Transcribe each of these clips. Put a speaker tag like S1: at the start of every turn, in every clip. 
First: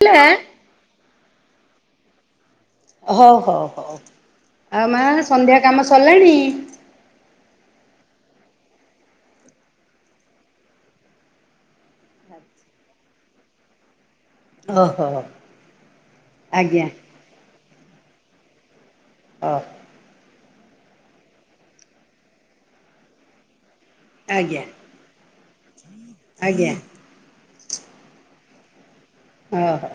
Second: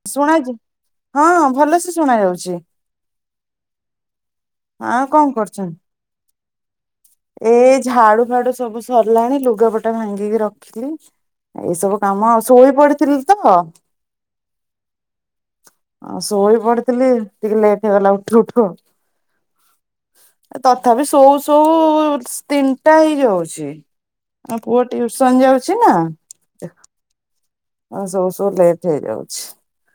S1: ହେଲା
S2: ଶୁଣା ଜିବ୍ ହଁ ଭଲଏଇ କ ଯାଉଛି।
S1: ହ ହଉ ହଉ ଆଉ ମା
S2: କଣ
S1: ସନ୍ଧ୍ୟା
S2: କରୁଛନ୍ତି
S1: କାମ ସରିଲାଣି।
S2: ଏ ଝାଡୁ ଫାଡୁ ସବୁ ସରିଲାଣି ଲୁଗାପଟା ଭାଙ୍ଗିକି ରଖିଲି। ଏଇ ସବୁ କାମ ଶୋଇ ପଡ଼ିଥିଲି ତ।
S1: ଓହୋ।
S2: ଆଉ ଶୋଇ
S1: ଆଜ୍ଞା।
S2: ପଡିଥିଲି ଉଠିକି ଲେଟ୍ ହେଇଗଲା ଉଠୁ ଉଠୁ ଆଉ।
S1: [inaudible]
S2: ତଥାପି ସୋଉ ସୋଉ ତିନିଟା ହେଇଯାଉଛି। ଆଉ
S1: ଆଜ୍ଞା
S2: ପୁଅ ଟିଉସନ ଯାଉଛି ନା।
S1: ଆଜ୍ଞା।
S2: ହଁ ସୋଉ ସୋଉ ଲେଟ୍ ହେଇଯାଉଛି।
S1: ଓହୋ।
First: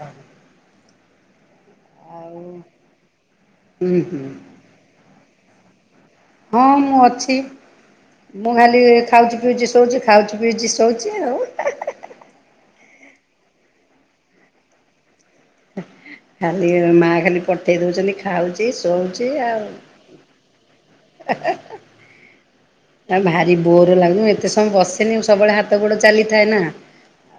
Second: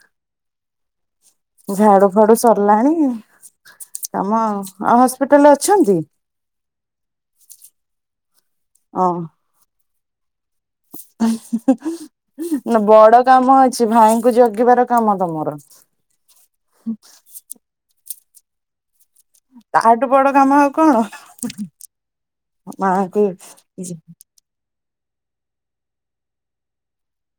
S2: ଝାଡୁ ଫାଡୁ
S1: ଆଉ
S2: ସରିଲାଣି
S1: ହୁଁ ହୁଁ
S2: କାମ ଆଉ ହସ୍ପିଟାଲରେ ଅଛନ୍ତି?
S1: ହଁ ମୁଁ ଅଛି ମୁଁ ଖାଲି
S2: ହଁ
S1: ଖାଉଛି ପିଉଛି ଶଉଛି। ଖାଉଛି ପିଉଛି ଶୋଉଛି ଆଉ।
S2: ନା ବଡ କାମ ଅଛି ଭାଇଙ୍କୁ ଜଗିବାର କାମ ତମର।
S1: ଖାଲି ମାଆ ଖାଲି ପଠେଇ ଦଉଛନ୍ତି ଖାଉଛି ଶୋଉଛି ଆଉ।
S2: ବଡ଼ ଟା କାମ ଆଉ କଣ?
S1: ନା
S2: ମାଙ୍କୁ
S1: ଭାରି ବୋର୍ ଲାଗୁଛି ମୁଁ ଏତେ ସମୟ ବସେନି ମୁଁ ସବୁବେଳେ ହାତ ଗୋଡ ଚାଲିଥାଏ ନା।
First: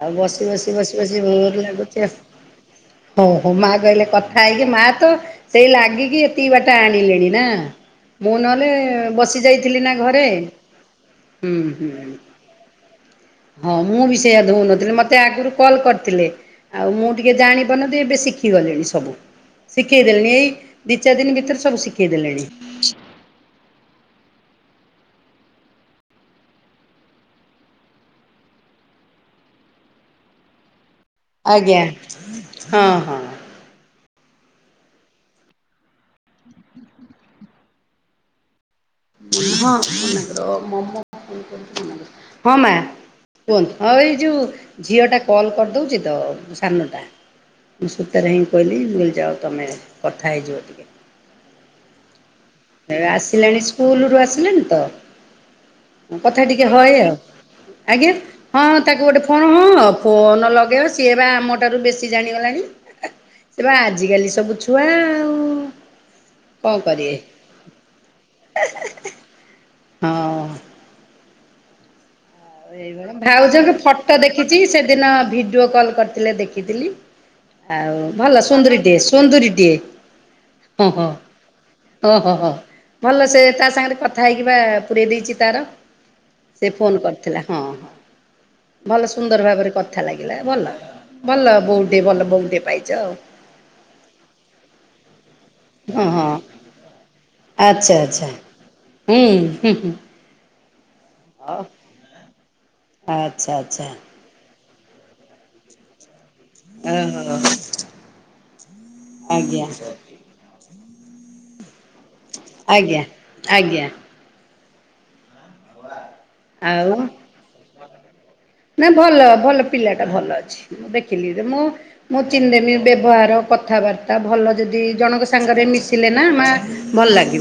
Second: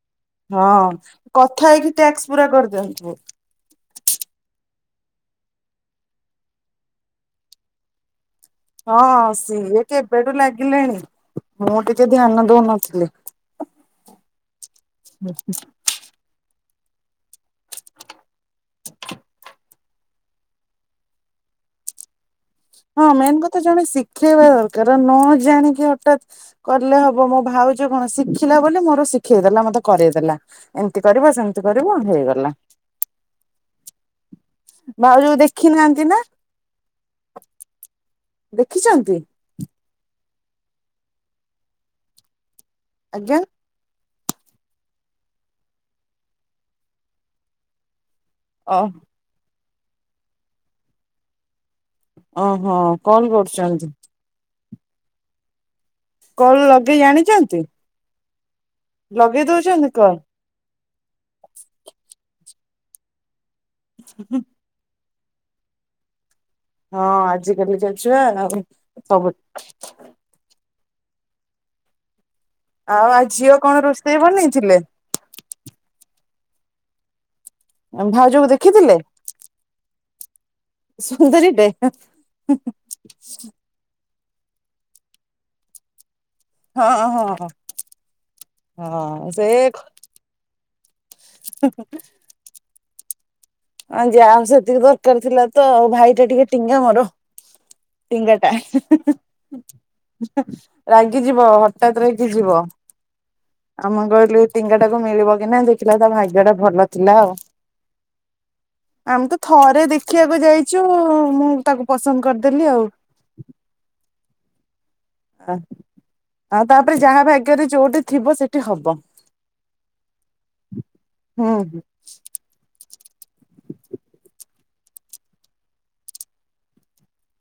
S1: ଆଉ ବସି ବସି
S2: ହଁ
S1: ବସି ବସି ବୋର୍
S2: କଥା ହେଇକି
S1: ଲାଗୁଛି ଆଉ
S2: ଟ୍ୟାକ୍ସ ପୁରା କରିଦିଅନ୍ତୁ
S1: ହଁ। ମୋ ମାଆ କହିଲେ କଥା ହେଇକି ମାଆ ତ ସେଇ ଲାଗିକି ଏତିକି ବାଟ ଆଣିଲେଣି ନା। ମୁଁ ନହେଲେ
S2: ହଁ
S1: ବସି
S2: ସିଏ
S1: ଯାଇଥିଲି ନା ଘରେ।
S2: କେବେଠୁ ଦଉ ନଥିଲେ।
S1: ହଁ ମୁଁ ବି ସେଇୟା ଦଉନଥିଲେ ମତେ ଆଗରୁ କଲ୍ କରିଥିଲେ ଆଉ ମୁଁ। ଟିକେ ଜାଣି ପାରୁନାହାନ୍ତି ଏବେ ଶିଖି ଗଲିଣି ସବୁ ଶି ସିଖେଇଦେଲେଣି ଏଇ ଦି ଚାରି ଦିନ ଭିତରେ ସବୁ ସିଖେଇ ଦେଲେଣି।
S2: ହଁ ମେନ୍ କଥା ଜଣେ ଶିଖେଇବା ଦରକାର ନ ଜାଣିକି ହଠାତ୍। କଲେ ହବ ମୋ ଭାଉଜ କଣ ଶିଖିଲା ବୋଲି ମୋର ଶିଖେଇଦେଲା ମତେ କରେଇଦେଲା। ଏମିତି କରିବ ସେମିତି
S1: ଆଜ୍ଞା
S2: କରିବ ହେଇଗଲା।
S1: ହଁ ହଁ।
S2: ଭାଉଜକୁ ଦେଖି ନାହାନ୍ତି ନା ଦେଖିଛନ୍ତି।
S1: [unintelligible] ହଁ ମା।
S2: ଆଜ୍ଞା।
S1: କୁହନ୍ତୁ ହଁ ଏଇ ଯଉଁ ଝିଅଟା କଲ୍ କରିଦଉଛି ତ ସାନଟା ମୁଁ ସୁତାରେ
S2: ଓ
S1: କହିଲି ମୁଁ କହିଲି ଯାଅ ତୁମେ କଥା ହେଇଯିବ ଟିକେ।
S2: ଓହୋ କଲ୍ କରୁଛନ୍ତି।
S1: [unintelligible] ଆସିଲେଣି ତ କଥା
S2: କଲ
S1: ଟିକେ ହଏ
S2: ଲଗେଇ
S1: ଆଉ।
S2: ଜାଣିଛନ୍ତି
S1: ଆଜ୍ଞା ହଁ ହଁ ତାକୁ ଗୋଟେ ଫୋନ
S2: ଲଗେଇ
S1: ହ
S2: ଦଉଛନ୍ତି କଲ
S1: ଫୋନ ଲଗେଇବ। ସିଏ ବା ଆମ ଠାରୁ ବେଶୀ ଜାଣିଗଲାଣି ସେ ବା ଆଜିକାଲି ସବୁ ଛୁଆ ଆଉ। କଣ
S2: ହଁ
S1: କରିବେ
S2: ଆଜି କାଲିିକା ଛୁଆ ଆଉ ସବୁ
S1: ହଁ। ଆଉ ଏଇ
S2: ଆ
S1: ଭଳିଆ
S2: ଝିଅ କଣ ରୋଷେଇ ବନେଇଥିଲେ
S1: ଆଉ ଭଲ
S2: ଭାଉଜକୁ
S1: ସୁନ୍ଦୁରୀ
S2: ଦେଖିଥିଲେ?
S1: ଟିଏ ସୁନ୍ଦୁରୀ ଟିଏ। ଓହୋ
S2: ସୁନ୍ଦରୀଟେ
S1: ଓହୋ ହୋ ଭଲ ସେ ତା ସାଙ୍ଗେରେ କଥ ଥା ହେଇକିବା ପୁରେଇ ଦେଇଛି ତାର ସେ ଫୋନ୍ କରିଥିଲା ହଁ ହଁ। ଭଲ
S2: ହଁ
S1: ସୁନ୍ଦର
S2: ସେ
S1: ଭାବରେ କଥା ଲାଗିଲା ଭଲ ଭଲ ବୋହୁଟେ ଭଲ ବୋହୁଟେ ପାଇଛ ଆଉ।
S2: ଆଉ ଯାହା ହୋଉ ସେତିକି ଦରକାର ଥିଲା ତ ଆଉ
S1: ହଁ
S2: ଭାଇ ଟା
S1: ହଁ
S2: ଟିକେ ଟିଙ୍ଗା ମୋରୋ।
S1: ଆଚ୍ଛା ଆଚ୍ଛା।
S2: ଟିଙ୍ଗା ଟା।
S1: ହୁଁ ହୁଁ ହୁଁ
S2: [unintelligible] ରାଗିଯିବ ହଠାତ୍ ରାଗି ଯିବ
S1: ଆଚ୍ଛା ଆଚ୍ଛା।
S2: ଆଉ ମୁଁ କହିଲି ଟିଙ୍ଗାଟାକୁ ମିଳିବ କି ନାହିଁ ଦେଖିଲା ବେଳୁକୁ ତା ଭାଗ୍ୟ ଟା ଭଲ ଥିଲା ଆଉ।
S1: ଓହୋ
S2: ଆମେ ତ
S1: ଆଜ୍ଞା
S2: ଥରେ ଦେଖିବାକୁ ଯାଇଚୁ ମୁଁ ତାକୁ ପସନ୍ଦ କରିଦେଲି ଆଉ
S1: ଆଜ୍ଞା ଆଜ୍ଞା
S2: ଆ
S1: ଆଉ
S2: ଥିବ ସେଠି ହବ
S1: ନାଇଁ ଭଲ ଭଲ ପିଲା ଟା ଭଲ ଅଛି। ମୁଁ ଦେଖିଲି ଯେ ମୁଁ
S2: ହୁଁ
S1: ମୁଁ ଚିହ୍ନିଦେମି ବ୍ୟବହାର କଥାବାର୍ତ୍ତା ଭଲ ଯଦି ଜଣଙ୍କ ସାଙ୍ଗରେ ମିଶିଲେ ନା ମାଆ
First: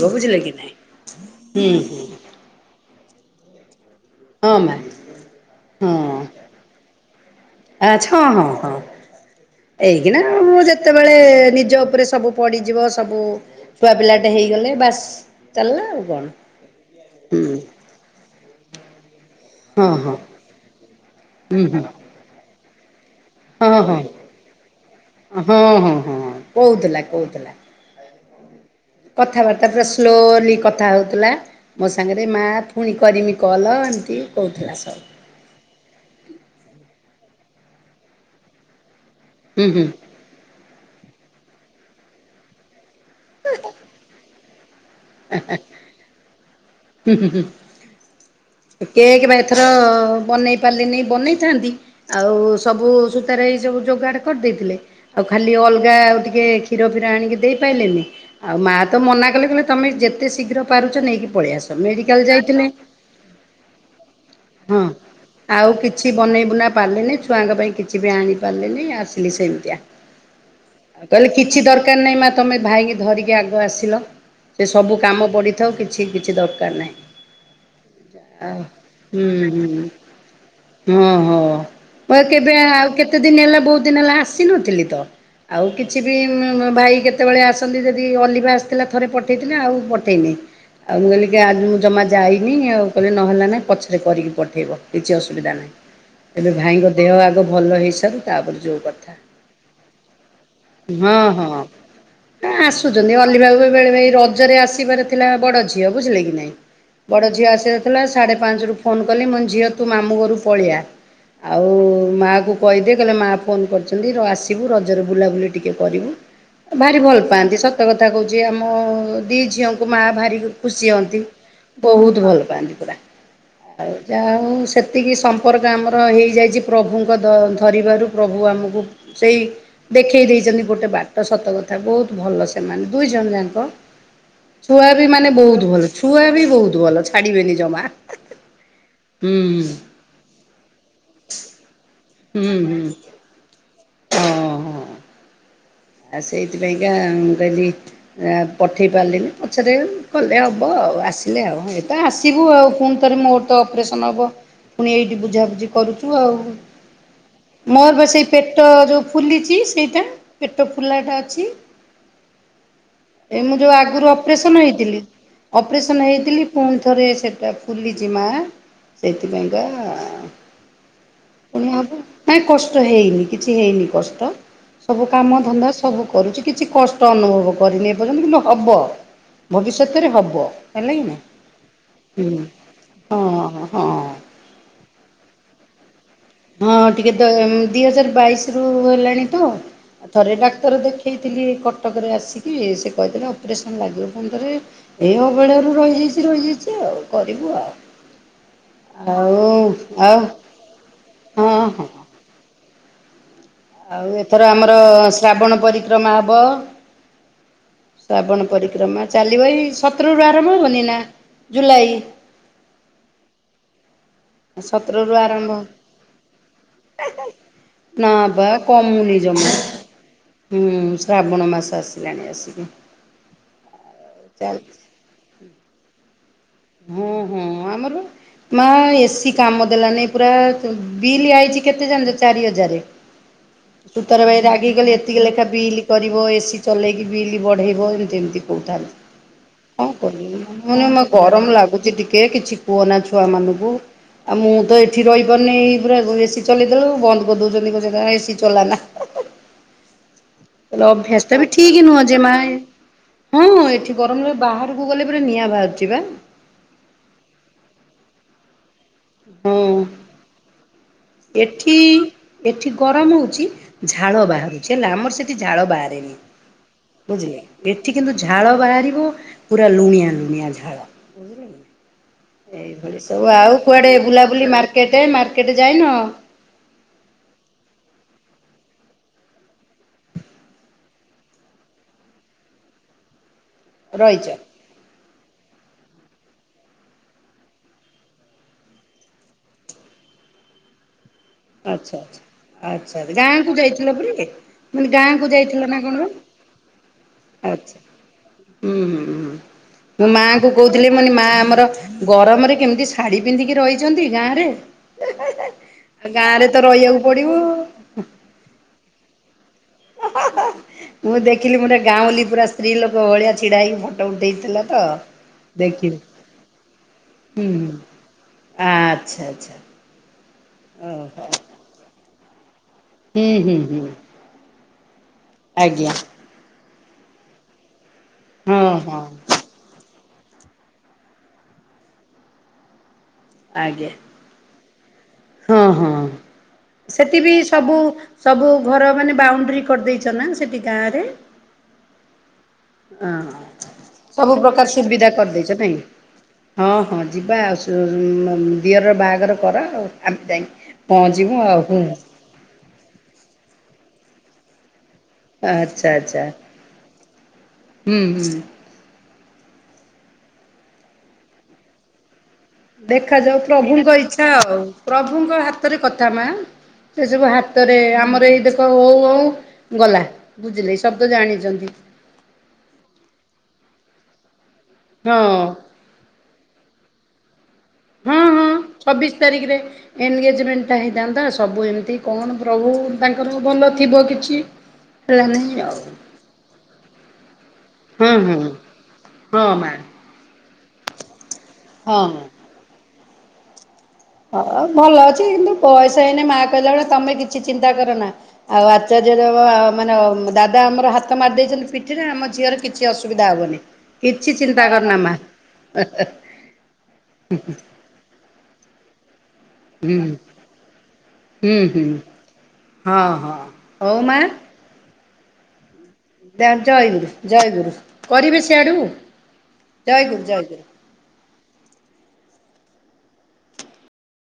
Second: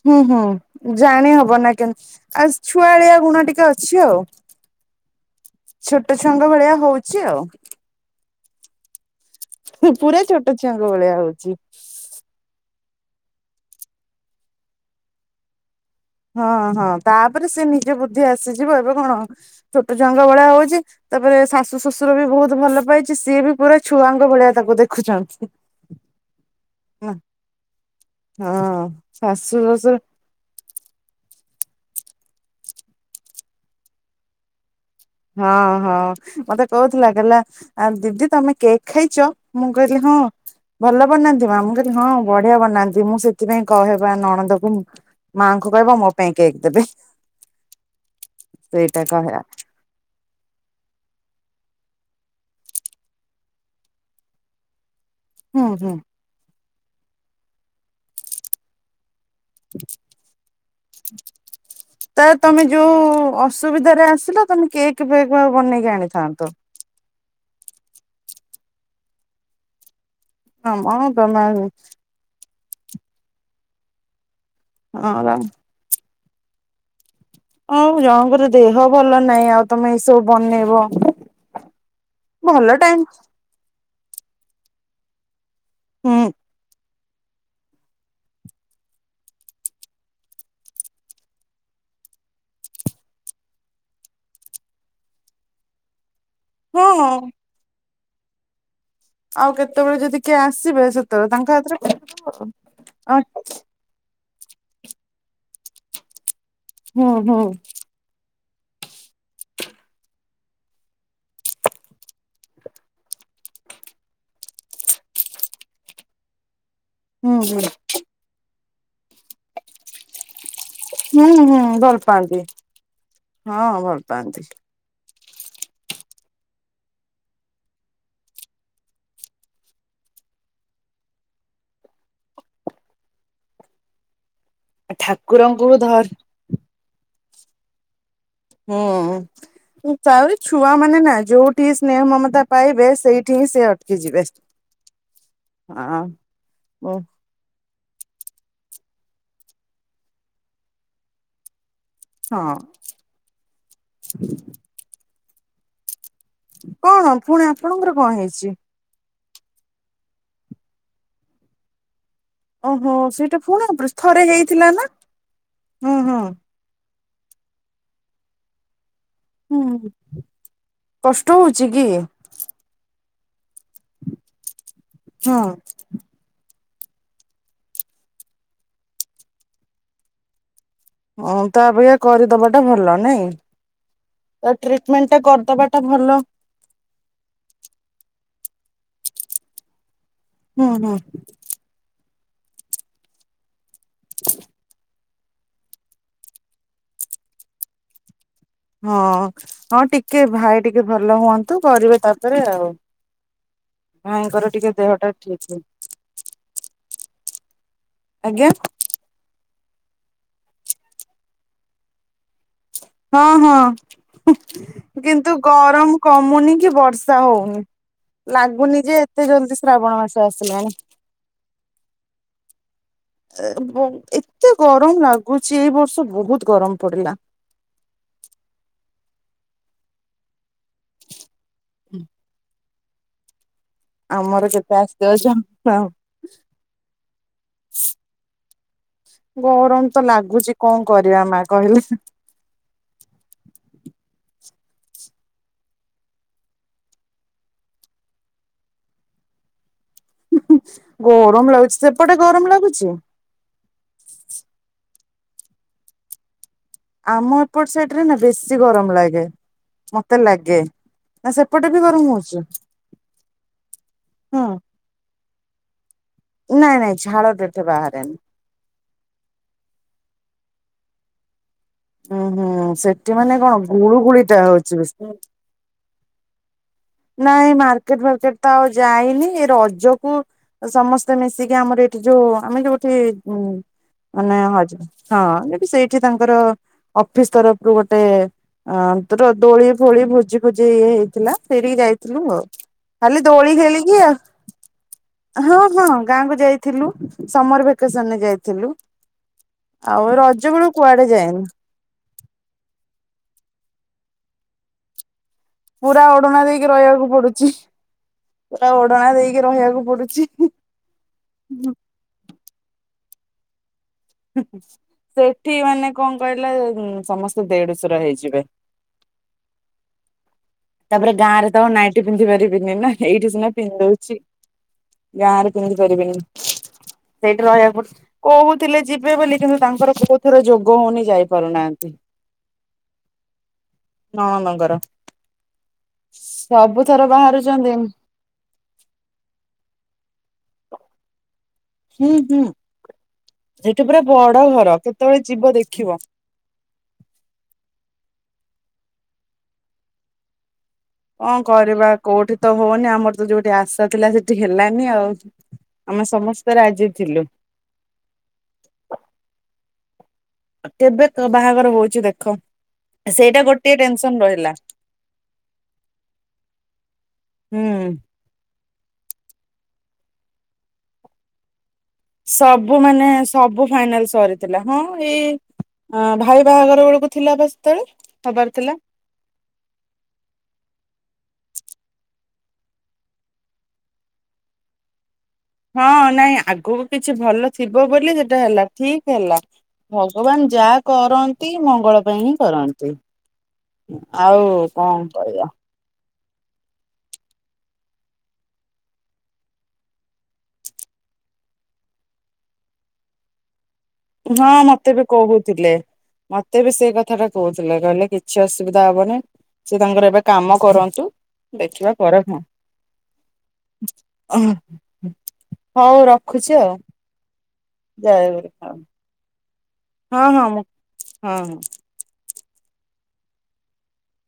S2: ହୁଁ ହଁ ଜାଣି ହବ
S1: ହୁଁ
S2: ନା କେମ୍
S1: ହୁଁ
S2: ଆଉ ଛୁଆଳିଆ ଗୁଣ ଟିକେ ଅଛି ଆଉ।
S1: ହଁ ମା
S2: ଛୋଟୋ ଛୁଆଙ୍କ ଭଳିଆ ହୋଉଛି ଆଉ।
S1: ଆଛା ହଁ ହଁ ହଁ ଏଇକିନା
S2: ପୁରା ଛୋଟ
S1: ମୁଁ
S2: ଛୁଆଙ୍କ ଭଳିଆ
S1: ଯେତେବେଳେ
S2: ହଉଛି।
S1: ନିଜ ଉପରେ ସବୁ ପଡିଯିବ ସବୁ ଛୁଆ ପିଲାଟେ ହେଇଗଲେ ବାସ୍ ଚାଲିଲା ଆଉ। କଣ।
S2: ହଁ ହଁ
S1: ହୁଁ
S2: ତାପରେ ସେ ନିଜ ବୁଦ୍ଧି ଆସିଯିବ ଏବେ କଣ
S1: ହଁ
S2: ଛୋଟୋ
S1: ହଁ
S2: ଛୁଆଙ୍କ ଭଳିଆ ହୋଉଚି ତାପରେ
S1: ହୁଁ
S2: ଶାଶୁ
S1: ହୁଁ
S2: ଶଶୁର ବି ବୋହୁତ ଭଲ ପାଇ ଯେ ସିଏ ବି ପୁରା
S1: ହଁ ହଁ।
S2: ଛୁଆଙ୍କ ଭଳିଆ ତାକୁ ଦେଖୁଛନ୍ତି।
S1: ହଁ ହଁ ହଁ କହୁଥିଲା କହୁଥିଲା
S2: ହଁ ଶାଶୁ
S1: କଥାବାର୍ତ୍ତା ପୁରା
S2: ଶଶୁର
S1: ସ୍ଲୋଲି କଥା ହଉଥିଲା। ମୋ ସାଙ୍ଗେରେ ମାଆ ଫୁଣି କରିମି କଲ ଏମିତି କୋହୁଥିଲା ସବୁ।
S2: ହଁ ହଁ ମତେ କୋହୁଥିଲା କହିଲା ଆଉ ଦିଦି ତମେ କେକ୍ ଖାଇଚ। ମୁଁ
S1: ହୁଁ ହୁଁ
S2: କହିଲି ହଁ ଭଲ ବନାନ୍ତି ମା ମୁଁ କହିଲି ହଁ ବଢିଆ ବନା ନ୍ତି ମୁଁ ସେଥିପାଇଁ କହେବା ନଣନ୍ଦକୁ ମାଆଙ୍କୁ କହିବ ମୋ ପାଇଁ କେକ୍ ଦେବେ।
S1: ହୁଁ ହୁଁ ହୁଁ।
S2: ସେଇଟା
S1: କେକ୍ ବା
S2: କହିବା
S1: ଏଥର ବନେଇ ପାରିଲିନି ବନେଇଥାନ୍ତି ଆଉ ସବୁ ସୂତାରେ ଏଇ ସବୁ ଯୋଗାଡ କରିଦେଇଥିଲେ। ଆଉ ଖାଲି
S2: ହୁଁ ହୁଁ
S1: ଅଲଗା ଆଉ ଟିକେ କ୍ଷୀର ଫୀର ଆଣିକି ଦେଇପାଇଲେନି ଆଉ ମାଆ ତ ମନା କଲେ କହଲେ ତମେ ଯେତେ ଶୀଘ୍ର ପାରୁଚ ନେଇକି ପଳେଇ ଆସ
S2: ତ
S1: ମେଡିକାଲ
S2: ତମେ
S1: ଯାଇଥିଲେ।
S2: ଯୋଉ ଅସୁବିଧାରେ ଆସିଲ ତମେ
S1: ହଁ
S2: କେକ୍ ଫେକ୍ ଆଉ ବନେଇକି
S1: କିଛି ବନେଇ
S2: ଆଣିଥାନ୍ତ।
S1: ବୁନା ପାରିଲିନି ଛୁଆଙ୍କ ପାଇଁ କିଛି ବି ଆଣି ପାରିଲିନି ଆସିଲି ସେମିତିଆ।
S2: ଆମ
S1: ଆଉ କହିଲେ
S2: ତମେ
S1: କିଛି
S2: ହଁ
S1: ଦରକାର ନାଇଁ ମା ତମେ ଭାଇଙ୍କି ଧରିକି ଆଗ ଆସିଲ ସେ ସବୁ କାମ ପଢ଼ିଥାଉ କିଛି କିଛି ଦରକାର ନାହିଁ।
S2: ଆଉ ଜଣଙ୍କର
S1: ଯା
S2: ଦେହ ଭଲ
S1: ହୁଁ
S2: ନାହିଁ
S1: ହୁଁ
S2: ଆଉ ତମେ ଏଇ ସବୁ ବନେଇବ
S1: ହଁ ହଁ। ମୁଁ [unintelligible] କେବେ
S2: ଭଲ
S1: ଆଉ
S2: ଟାଇମ୍
S1: କେତେ ଦିନ ହେଲା ବୋହୁତ ଦିନ ହେଲା ଆସିନଥିଲି ତ ଆଉ କିଛି ବି
S2: ହୁଁ
S1: ମି ମ ଭାଇ କେତେବେଳେ ଆସନ୍ତି ଯଦି ଅଲିଭା ଆସିଥିଲା ଥରେ ପଠେଇଥିଲେ ଆଉ ପଠେଇନି। ଆଉ ମୁଁ କହିଲି କିଏ ଆଜୁ ମୁଁ ଜମା ଯାଇନି ଆଉ। କହିଲେ ନା ହେଲା ନାହିଁ ପଛରେ କରିକି ପଠେଇବ କିଛି ଅସୁବିଧା ନାଇଁ ଏବେ ଭାଇଙ୍କ ଦେହ
S2: ହଁ
S1: ଆଗ ଭଲ ହେଇସାରୁ ତାପରେ ଯେଉଁ କଥା।
S2: ଆଉ କେତୋବୋଳେ ଯଦି କିଏ ଆସିବେ
S1: ହଁ
S2: ସେତୋବୋଳେ ତାଙ୍କ
S1: ହଁ
S2: ହାତରେ ପଠେଇ ଦବ
S1: ହଁ ଆସୁଛନ୍ତି
S2: ଆଉ ଆ
S1: ଅଲିଭାକୁ ବି ବେଳେ ଭେ ହେଇ ରଜରେ ଆସିବାର ଥିଲା ବଡ ଝିଅ ବୁଝିଲେ କି ନାଇଁ
S2: ହୁଁ
S1: ବଡ
S2: ହୁଁ
S1: ଝିଅ ଆସିବାର [unintelligible] ସାଢ଼େ ପାଞ୍ଚ ରୁ ଫୋନ୍ କଲି ମୁଁ କହିଲି ଝିଅ ତୁ ମାମୁଁ ଘରୁ ପଳେଇଆ। ଆଉ ମାଆକୁ କହିଦିଏ କହିଲା ମାଆ ଫୋନ୍ କରିଚନ୍ତି ର ଆସିବୁ ରଜରେ ବୁଲାବୁଲି ଟିକିଏ କରିବୁ। ଭାରି ଭଲ
S2: ହୁଁ ହୁଁ
S1: ପାଆନ୍ତି ସତ କଥା କୋହୁଚି ଆମ ଦି ଝିଅଙ୍କୁ ମାଆ ଭାରି ଖୁସି ହନ୍ତି ବୋହୁତ ଭଲ ପାଆନ୍ତି ପୁରା
S2: ହଁ
S1: ଆଉ
S2: ଭଲ
S1: ଯାହା
S2: ପାଆନ୍ତି।
S1: ହୋଉ ସେତିକି ସମ୍ପର୍କ ଆମର ହେଇଯାଇଛି ପ୍ରଭୁଙ୍କ ଦ ଧରିବାରୁ ପ୍ରଭୁ ଆମକୁ ସେଇ ଦେଖେଇ ଦେଇଛନ୍ତି ଗୋଟେ ବାଟ ସତକଥା ବହୁତ ଭଲ ସେମାନେ ଦୁଇ ଜଣ ଯାଙ୍କ। ଛୁଆ ବି ମାନେ ବହୁତ
S2: ଠାକୁରଙ୍କୁ
S1: ଭଲ
S2: ଧର
S1: ଛୁଆ ବି ବହୁତ ଭଲ ଛାଡିବେନି ଜମା। ହୁଁ
S2: ତ ଆହୁରି ଛୁଆ ମାନେ ନା ଯୋଉଠି ସ୍ନେହ ମମତା
S1: ହୁଁ ହୁଁ
S2: ପାଇବେ ସେଇଠି ହିଁ ସେ ଅଟେ କିଯିବେ
S1: ହଁ
S2: ସେ
S1: ହଁ ଆଉ ସେଇଥିପାଇଁକା ମୁଁ କହିଲି ଆ ପଠେଇ ପାରିଲିନି ପଛରେ କଲେ ହବ ଆଉ ଆସିଲେ ଆଉ। ତ ଆସିବୁ
S2: ହଁ
S1: ଆଉ ପୁଣି ଥରେ ମୋର ତ ଅପରେସନ୍ ହେବ ପୁଣି ଏଇଠି ବୁଝାବୁଝି କରୁଛୁ ଆଉ।
S2: କଣ ପୁଣି
S1: ମୋର
S2: ଆପଣଙ୍କର
S1: ବା
S2: କଣ
S1: ସେଇ
S2: ହେଇଛି?
S1: ପେଟ ଯୋଉ ଫୁଲିଛି ସେଇଟା ପେଟ ଫୁଲାଟା ଅଛି।
S2: ଓହୋ ସେଇଟା
S1: ଏ ମୁଁ ଯୋଉ
S2: ପୁଣି
S1: ଆଗରୁ
S2: ଥରେ
S1: ଅପରେସନ
S2: ହେଇଥିଲା ନା
S1: ହେଇଥିଲି
S2: ହୁଁ
S1: ଅପରେସନ
S2: ହୁଁ
S1: ହେଇଥିଲି ପୁଣି ଥରେ ସେଟା ଫୁଲିଛି ମା। ସେଇଥିପାଇଁକା
S2: ହୁଁ କଷ୍ଟ ହଉଛି
S1: ପୁଣି
S2: କି?
S1: ହବ। ନାଇଁ କଷ୍ଟ ହେଇନି କିଛି ହେଇନି କଷ୍ଟ ସବୁ
S2: ହଁ
S1: କାମ ଧନ୍ଦା ସବୁ କରୁଛି। କିଛି କଷ୍ଟ ଅନୁଭବ କରିନି ଏ ପର୍ଯ୍ୟନ୍ତ କିନ୍ତୁ ହବ ଭବିଷ୍ୟତରେ ହବ। ହେଲା କି ନା
S2: ହଁ ତା ଅପେକ୍ଷା
S1: ହୁଁ
S2: କରିଦବାଟା ଭଲ ନାଇଁ
S1: ହଁ ହଁ।
S2: ତା ଟ୍ରିଟମେଣ୍ଟ ଟା କରିଦବାଟା ଭଲ।
S1: ହଁ ଟିକେ ଦ ଦିହଜାର ବାଇଶ ରୁ ହେଲାଣି ତ ଥରେ
S2: ହୁଁ
S1: ଡାକ୍ତର
S2: ହୁଁ।
S1: ଦେଖାଇଥିଲି କଟକରେ ଆସିକି ସେ କହିଥିଲେ ଅପରେସନ୍ ଲାଗିବ ପୁଣି ଥରେ ଏଇ ଅବେଳାରୁ ରହିଯାଇଛି ରହିଯାଇଛି ଆଉ କରିବୁ ଆଉ।
S2: ହଁ ହଁ
S1: ଆଉ
S2: ଟିକେ ଭାଇ ଟିକେ ଭଲ
S1: ଆଉ
S2: ହୁଅନ୍ତୁ
S1: ହଁ
S2: କରିବେ
S1: ହଁ
S2: ତାପରେ ଆଉ।
S1: ଆଉ ଏଥର
S2: ଭାଇଙ୍କର ଟିକେ
S1: ଆମର
S2: ଦେହଟା
S1: ଶ୍ରାବଣ
S2: ଠିକ
S1: ପରିକ୍ରମା ହବ। ଶ୍ରାବଣ
S2: ଆଜ୍ଞା
S1: ପରିକ୍ରମା ଚାଲିବ ଏଇ ସତରରୁ ଆରମ୍ଭ ହବନି ନା ଜୁଲାଇ
S2: ହଁ ହଁ
S1: ସତରରୁ
S2: କିନ୍ତୁ
S1: ଆରମ୍ଭ
S2: ଗରମ କମୁନି କି ବର୍ଷା ହଉନି।
S1: ନା ବା
S2: ଲାଗୁନି ଯେ
S1: କମୁନି
S2: ଏତେ
S1: ଜମା
S2: ଜଲଦି ଶ୍ରାବଣ ମାସ
S1: ହୁଁ
S2: ଆସିଲାଣି।
S1: ଶ୍ରାବଣ ମାସ ଆସିଲାଣି ଆସିକି।
S2: ଏ ବ ଏତେ
S1: ଚାଲିଛି
S2: ଗରମ ଲାଗୁଛି ଏଇ ବର୍ଷ ବହୁତ ଗରମ ପଡିଲା।
S1: ହଁ ଆମର ମା ଏସିି କାମ ଦେଲାନି ପୁରା ବିଲ୍ ଆଇଛି କେତେ ଜାଣିଚ ଚାରି ହଜାର। ଶୁତାର ଭାଇ
S2: ଆମର
S1: ରାଗି
S2: କେତେ
S1: କଲେ
S2: ଆସିବ
S1: ଏତିକି ଲେଖା
S2: ଜଣା
S1: ବିଲ କରିବ ଏସି ଚଲେଇକି ବିଲ୍ ବଢ଼େଇବ ଏମିତି ଏମିତି କହୁଥାନ୍ତି। କଣ
S2: ଗରମ ତ
S1: କରିବି
S2: ଲାଗୁଛି
S1: ମାନେ
S2: କଣ
S1: ମ
S2: କରିବା ମା।
S1: ଗରମ
S2: କହିଲେ।
S1: ଲାଗୁଛି ଟିକେ କିଛି କୁହ ନା ଛୁଆ ମାନଙ୍କୁ। ଆଉ ମୁଁ ତ ଏଠି ରହିପାରୁନି ଏଇ ପୁରା ଏସି ଚଲେଇଦେଲୁ ବନ୍ଦ କରିଦଉଛନ୍ତି। କହୁଚନ୍ତି ଆଉ ଏସିି ଚଲାନା। ତ ଅଭ୍ୟାସ ଟା ବି
S2: ଗରମ ଲାଗୁଛି
S1: ଠିକ ନୁହଁ
S2: ସେପଟେ
S1: ଯେ ମା
S2: ଗରମ
S1: ଏ
S2: ଲାଗୁଛି?
S1: ହଁ ଏଠି ଗରମରେ ବାହାରକୁ ଗଲେ ପୁରା ନିଆଁ ବାହାରୁଛି ବା।
S2: ଆମ ଏପଟ ସାଇଡ ରେ ନା ବେଶୀ ଗରମ ଲାଗେ
S1: ହଁ।
S2: ମତେ ଲାଗେ। ନା ସେପଟେ
S1: ଏଠି
S2: ବି ଗରମ ହଉଛି?
S1: ଏଠି ଗରମ ହଉଛି ଝାଳ
S2: ହୁଁ
S1: ବାହାରୁଛି ହେଲା ଆମର ସେଠି ଝାଳ ବାହାରେନି।
S2: ନାଇଁ ନାଇଁ
S1: ବୁଝିଲେ
S2: ଝାଳଟା
S1: ଏଠି
S2: ବାହାରେନି।
S1: କିନ୍ତୁ ଝାଳ ବାହାରିବ ପୁରା ଲୁଣିଆ ଲୁଣିଆ ଝାଳ।
S2: ହୁଁ ହୁଁ
S1: ଏଇଭଳି
S2: ସେଠି
S1: ସବୁ
S2: ମାନେ କଣ
S1: ଆଉ କୁଆଡେ
S2: ଗୁଳୁ ଗୁଳିଟା
S1: ବୁଲାବୁଲି
S2: ହଉଛି ବେଶୀ।
S1: ମାର୍କେଟ ମାର୍କେଟ ଯାଇନ?
S2: ନାଇଁ ମାର୍କେଟ ଫାର୍କେଟ ତ ଆଉ ଯାଇନି। ଏ ରଜକୁ ସମସ୍ତେ ମିଶିକି ଆମର ଏଇଠି ଯୋଉ ଆମେ ଯୋଉଠି
S1: ରହିଛ?
S2: ମାନେ ହଜ ହଁ ଯଦି ସେଇଠି ତାଙ୍କର ଅଫିସ ତରଫରୁ ଗୋଟେ ଅଁ ତୋର ଦୋଳି ଫୋଳି ଭୋଜି ଫୋଜି ଇଏ ହେଇଥିଲା। ସେଇଠିକି
S1: ଆଚ୍ଛା
S2: ଯାଇଥିଲୁ ଆଉ
S1: ଆଚ୍ଛା ଆଚ୍ଛା
S2: ଖାଲି
S1: ଗାଁକୁ
S2: ଦୋଳି
S1: ଯାଇଥିଲ
S2: ଖେଳିକି
S1: ପରି? ମାନେ ଗାଁକୁ
S2: ଆଉ ହଁ
S1: ଯାଇଥିଲ ନା କଣ
S2: ହଁ
S1: ବା
S2: ଗାଁକୁ ଯାଇ ଥିଲୁ ସମର
S1: ଆଚ୍ଛା
S2: ଭେକେସନରେ ଯାଇଥିଲୁ। ଆଉ
S1: ମୋ
S2: ରଜ
S1: ମାଙ୍କୁ
S2: ବେଳକୁ
S1: କହୁଥିଲି
S2: କୁଆଡେ
S1: ମାନେ ମା
S2: ଯାଇନି
S1: ଆମର ଗରମରେ କେମିତି ଶାଢୀ ପିନ୍ଧିକି ରହିଛନ୍ତି ଗାଁରେ।
S2: ପୁରା ଓଢଣା
S1: ଗାଁରେ ତ
S2: ଦେଇକି ରହିବାକୁ ପଡୁଚି
S1: ପଡିବ।
S2: ପୁରା ଓଡଣା ଦେଇକି ରହିବାକୁ ପଡୁଛି।
S1: ମୁଁ ଦେଖିଲି ଗାଉଁଲି ପୁରା ସ୍ତ୍ରୀ ଲୋକ ଭଳିଆ ଛିଡା ହେଇ ଫ
S2: ସେଠି ମାନେ କଣ କହିଲ ସମସ୍ତେ
S1: ହୁଁ
S2: ଦେଡୁଶୁର ହେଇଯିବେ।
S1: ଆଚ୍ଛା ଆଚ୍ଛା।
S2: ତାପରେ
S1: ଓହୋ
S2: ଗାଁରେ ତ ଆଉ ନାଇଟି ପିନ୍ଧି ପାରିବିନି ନା
S1: ହୁଁ
S2: ଏଇଠି ସିନା
S1: ହୁଁ
S2: ପିନ୍ଧି
S1: ହୁଁ।
S2: ଦଉଚି। ଗାଁ ରେ କେମିତି
S1: ଆଜ୍ଞା
S2: କରିବିନି ସେଇଠି ରହିବାକୁ ପଡୁଛି
S1: ହଁ
S2: କହୁଥିଲେ
S1: ହଁ
S2: ଯିବେ ବୋଲି। କିନ୍ତୁ ତାଙ୍କର କୋଉ ଥରେ ଯୋଗ ହଉନି ଯାଇ ପାରୁନାହାନ୍ତି।
S1: ଅଜ୍ଞା।
S2: ନଣନ୍ଦଙ୍କର।
S1: ହଁ ହଁ
S2: ସବୁଥର
S1: ସେଟି ବିି
S2: ବାହାରୁଛନ୍ତି
S1: ସବୁ ସବୁ ଘର ମାନେ ବାଉଣ୍ଡୁରି କରିଦେଇଚ ନା ସେଠି ଗାଁରେ?
S2: ହୁଁ-ହୁଁ
S1: ହଁ
S2: ସେଠି ପୁରା
S1: ସବୁ
S2: ବଡ ଘର କେତେବେଳେ ଯିବ ଦେଖିବ।
S1: ହଁ-ହଁ ଯିବା ଆଉ ସୁ ଦିଅରର ବାହାଘର କର ଆଉ ଆମେ ଯାଇ
S2: କଣ
S1: ପହଞ୍ଚିବୁ ଆଉ ହୁଁ।
S2: କରିବା କୋଉଠି ତ ହଉନି ଆମର ତ ଯୋଉଠି ଆଶା ଥିଲା ସେଠି ହେଲାନି ଆଉ
S1: ଆଚ୍ଛା
S2: ଆମେ
S1: ଆଚ୍ଛା
S2: ସମସ୍ତେ ରାଜି ଥିଲେ।
S1: ହୁଁ ହୁଁ।
S2: କେବେ କେ ବାହାଘର ହଉଛି ଦେଖ।
S1: ଦେଖାଯାଉ
S2: ସେଇଟା ଗୋଟିଏ
S1: ପ୍ରଭୁଙ୍କ
S2: ଟେନସନ
S1: ଇଚ୍ଛା
S2: ରହିଲା
S1: ଆଉ ପ୍ରଭୁଙ୍କ ହାତରେ କଥା ମା। ସେ ସବୁ ହାତରେ
S2: ହୁଁ।
S1: ଆମର ଏଇ ଦେ ହଉ ହଉ ଗଲା ବୁଝିଲେ ସବୁତ ଜାଣିଛନ୍ତି।
S2: ସବୁ ମାନେ ସବୁ ଫାଇନାଲ ସରିଥିଲା ହଁ ଏଇ ଅ ଭାଇ ବାହାଘର ବେଳକୁ ଥିଲା ପା ସେତେବେଳେ ହବାର ଥିଲା।
S1: ଚବିଶ ତାରିଖିରେ। ଏନଗେଜମେଣ୍ଟ ଟା ହେଇଥାନ୍ତା ସବୁ ଏମିତି କଣ ପ୍ରଭୁ ତାଙ୍କର ଭଲ ଥିବ କିଛି। [unintelligible]
S2: ହଁ ନାଇଁ ଆଗକୁ କିଛି ଭଲ ଥିବ ବୋଲି
S1: ହଁ ହଁ
S2: ସେଟା ହେଲା ଠିକ୍ ହେଲା।
S1: ହଁ ମା
S2: ଭଗବାନ୍ ଯା କରନ୍ତି ମଙ୍ଗଳ ପାଇଁ
S1: ହଁ।
S2: ହିଁ କରନ୍ତି। ଆଉ
S1: ହଁ ଭଲ
S2: କଣ
S1: ଅଛି
S2: କହିବା
S1: କିନ୍ତୁ ବୟସ ହେଇନି ମା କହିଲା ବେଳେ ତମେ କିଛି ଚିନ୍ତା କର ନା। ଆଉ ଆଚାର୍ଯ୍ୟ ଦେବ ମାନେ ଦାଦା ଆମର ହାତ ମାରି ଦେଇଛନ୍ତି ପିଠିରେ ଆମ ଝିଅର କିଛି ଅସୁବିଧା ହବନି। କିଛି
S2: ହଁ
S1: ଚିନ୍ତା
S2: ମତେ
S1: କରନା
S2: ବି
S1: ମା
S2: କହୁଥିଲେ ମତେ ବି ସେଇ କଥା ଟା କହୁଥିଲେ କହିଲେ କି କିଛି ଅସୁବିଧା ହବନି ସେ
S1: ହୁଁ
S2: ତାଙ୍କର ଏବେ କାମ କରନ୍ତୁ
S1: ହୁଁ ହୁଁ
S2: ଦେଖିବା ପରେ ହଁ।
S1: ହଁ ହଁ ହଉ ମା।
S2: ହଉ ରଖୁଛି ଆଉ
S1: ଜୟ ଗୁରୁ ଜୟ ଗୁରୁ
S2: ଯୟ
S1: କରିବେ
S2: ଗୁରୁ
S1: ସିଆଡୁ
S2: ହଉ।
S1: ଜୟ
S2: ହଁ
S1: ଗୁରୁ ଜୟ
S2: ହଁ
S1: ଗୁରୁ।
S2: ମୁଁ ହୁଁ।